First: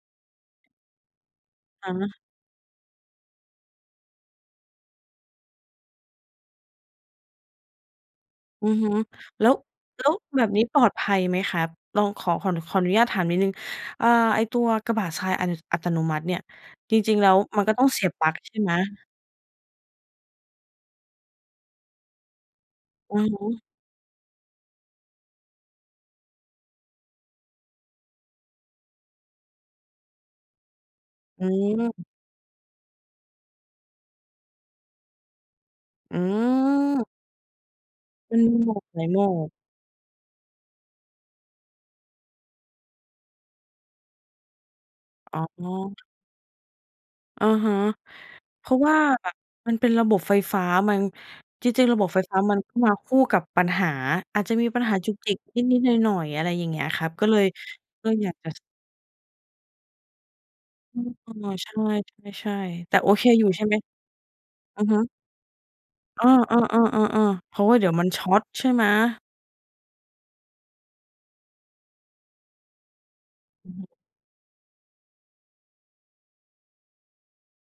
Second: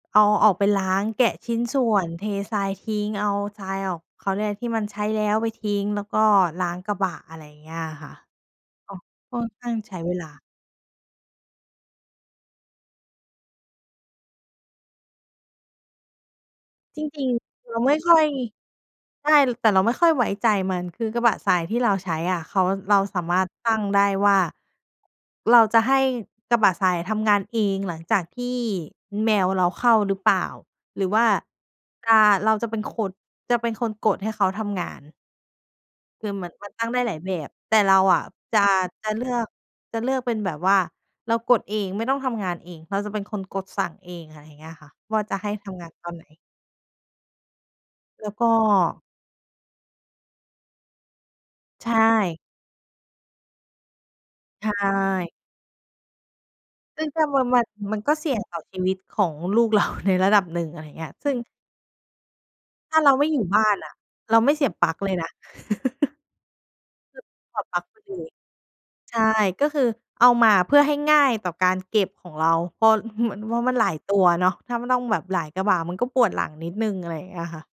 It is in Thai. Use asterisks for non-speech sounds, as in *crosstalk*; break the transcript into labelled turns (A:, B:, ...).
A: เอา เอาออกไปล้าง แกะชิ้นส่
B: อะ
A: ว
B: ฮ
A: น
B: ะ
A: เททรายทิ้ง เอาทรายออก เขาเรียกอะไรที่มันใช้แล้วไปทิ้ง แล้วก็ล้างกระบะ อะไรอย่างเงี้ยอะค่ะ
B: อือฮึ
A: อา ค่อ
B: แล้
A: น
B: ว
A: ข้างใช้
B: แล้
A: เ
B: ว
A: วลา
B: แบบนี้ปลอดภัยไหมครับ เรา ขอ ขออนุญาตถามนิดหนึ่ง อ่า ไอ้ตัวกระบะทราย อัต อัตโนมัติเนี่ย จ
A: จ
B: ริง
A: ร
B: ๆ แ
A: ิ
B: ล้
A: ง
B: วมัน
A: ๆ เ
B: ก
A: ร
B: ็
A: า
B: ต้อง
A: ไม่
B: เสีย
A: ค
B: บ
A: ่อ
B: ป
A: ย
B: ลั๊กใช่ไหม?
A: ได้ แต่เราไม่ค่อยไว้ใจมัน คือกระบะทรายที่เราใช้อะ เขา เรา
B: อื
A: สา
B: อ
A: ม
B: ฮ
A: ารถ
B: ึ
A: ตั้งได้ว่า เราจะให้กระบะทรายทำงานเอง หลังจากที่แมวเราเข้าหรือเปล่า หรือว่า
B: อืม
A: อา เรา จะเป็นคน จะเป็นคนกดให้เขาทำงาน
B: อ
A: คือเหมือนมันตั้งได้
B: ืม
A: หลายแบบ แต่เราอะ
B: มันม
A: จ
B: ี
A: ะ
B: แบบไหน
A: จะ
B: ม
A: เ
B: ั
A: ลื
B: ่ง?
A: อก จะเลือกเป็นแบบว่าเรากดเองไม่ต้องทำงานเอง เราจะเป็นคนกดสั่งเอง อะไรอย่างเงี้ยค่ะ ว่าจ
B: อ
A: ะ
B: ๋
A: ให้ทำงาน
B: อ
A: ตอนไหน
B: อะฮะ
A: แล้วก็
B: เพราะว่ามันเป็นระบบไฟฟ้า มัน จร
A: ใ
B: ิ
A: ช
B: ง ๆ ระบบไฟฟ้
A: ่
B: ามันก็มาคู่กับปัญหา อาจจะ
A: ใ
B: ม
A: ช
B: ีปัญหาจุกจ
A: ่
B: ิกนิด ๆ หน่อย ๆ อะไรอย่างเงี้ยค
A: ซึ่
B: รั
A: ง
B: บ
A: ก็
B: ก็เล
A: มั
B: ย
A: น มัน มัน
B: เติ
A: ก
B: ้
A: ็
B: ง
A: เส
B: อย
A: ี่
B: าก
A: ยง
B: จะ
A: ต่อชีวิตของลูก เรา ในระดับหนึ่ง อะไรอย่า
B: อ
A: ง
B: ื
A: เงี้
B: ม
A: ย ซ
B: เอ
A: ึ่ง
B: อ ใช่ ๆ ๆ แ
A: ถ
B: ต
A: ้
B: ่
A: า
B: โ
A: เ
B: อ
A: ราไ
B: เ
A: ม
B: ค
A: ่อยู
B: อย
A: ่
B: ู่
A: บ
B: ใช่
A: ้า
B: ไห
A: น
B: ม?
A: อะ เราไม่เสียบ
B: อื
A: ป
B: อ
A: ลั๊
B: ฮ
A: ก
B: ึ
A: เลยนะ *chuckles* ค
B: เออ ๆ ๆ ๆ
A: ือ
B: ๆ เพ
A: ถ
B: ร
A: อ
B: า
A: ด
B: ะว่
A: ป
B: า
A: ลั
B: เ
A: ๊ก
B: ดี๋ยว
A: ก็
B: มัน
A: ดี
B: ชอร์ตใช่ไหม?
A: ใช่ ก็คือเอามาเพื่อให้ง่ายต่อการเก็บของเรา เพราะมัน ม
B: อ
A: ัน
B: ื
A: หล
B: อ
A: ายตัวเนาะ ถ้ามันต้องแบบหลายกระบะมันก็ปวดหลังนิดหนึ่ง อะไรอย่างเงี้ยค่ะ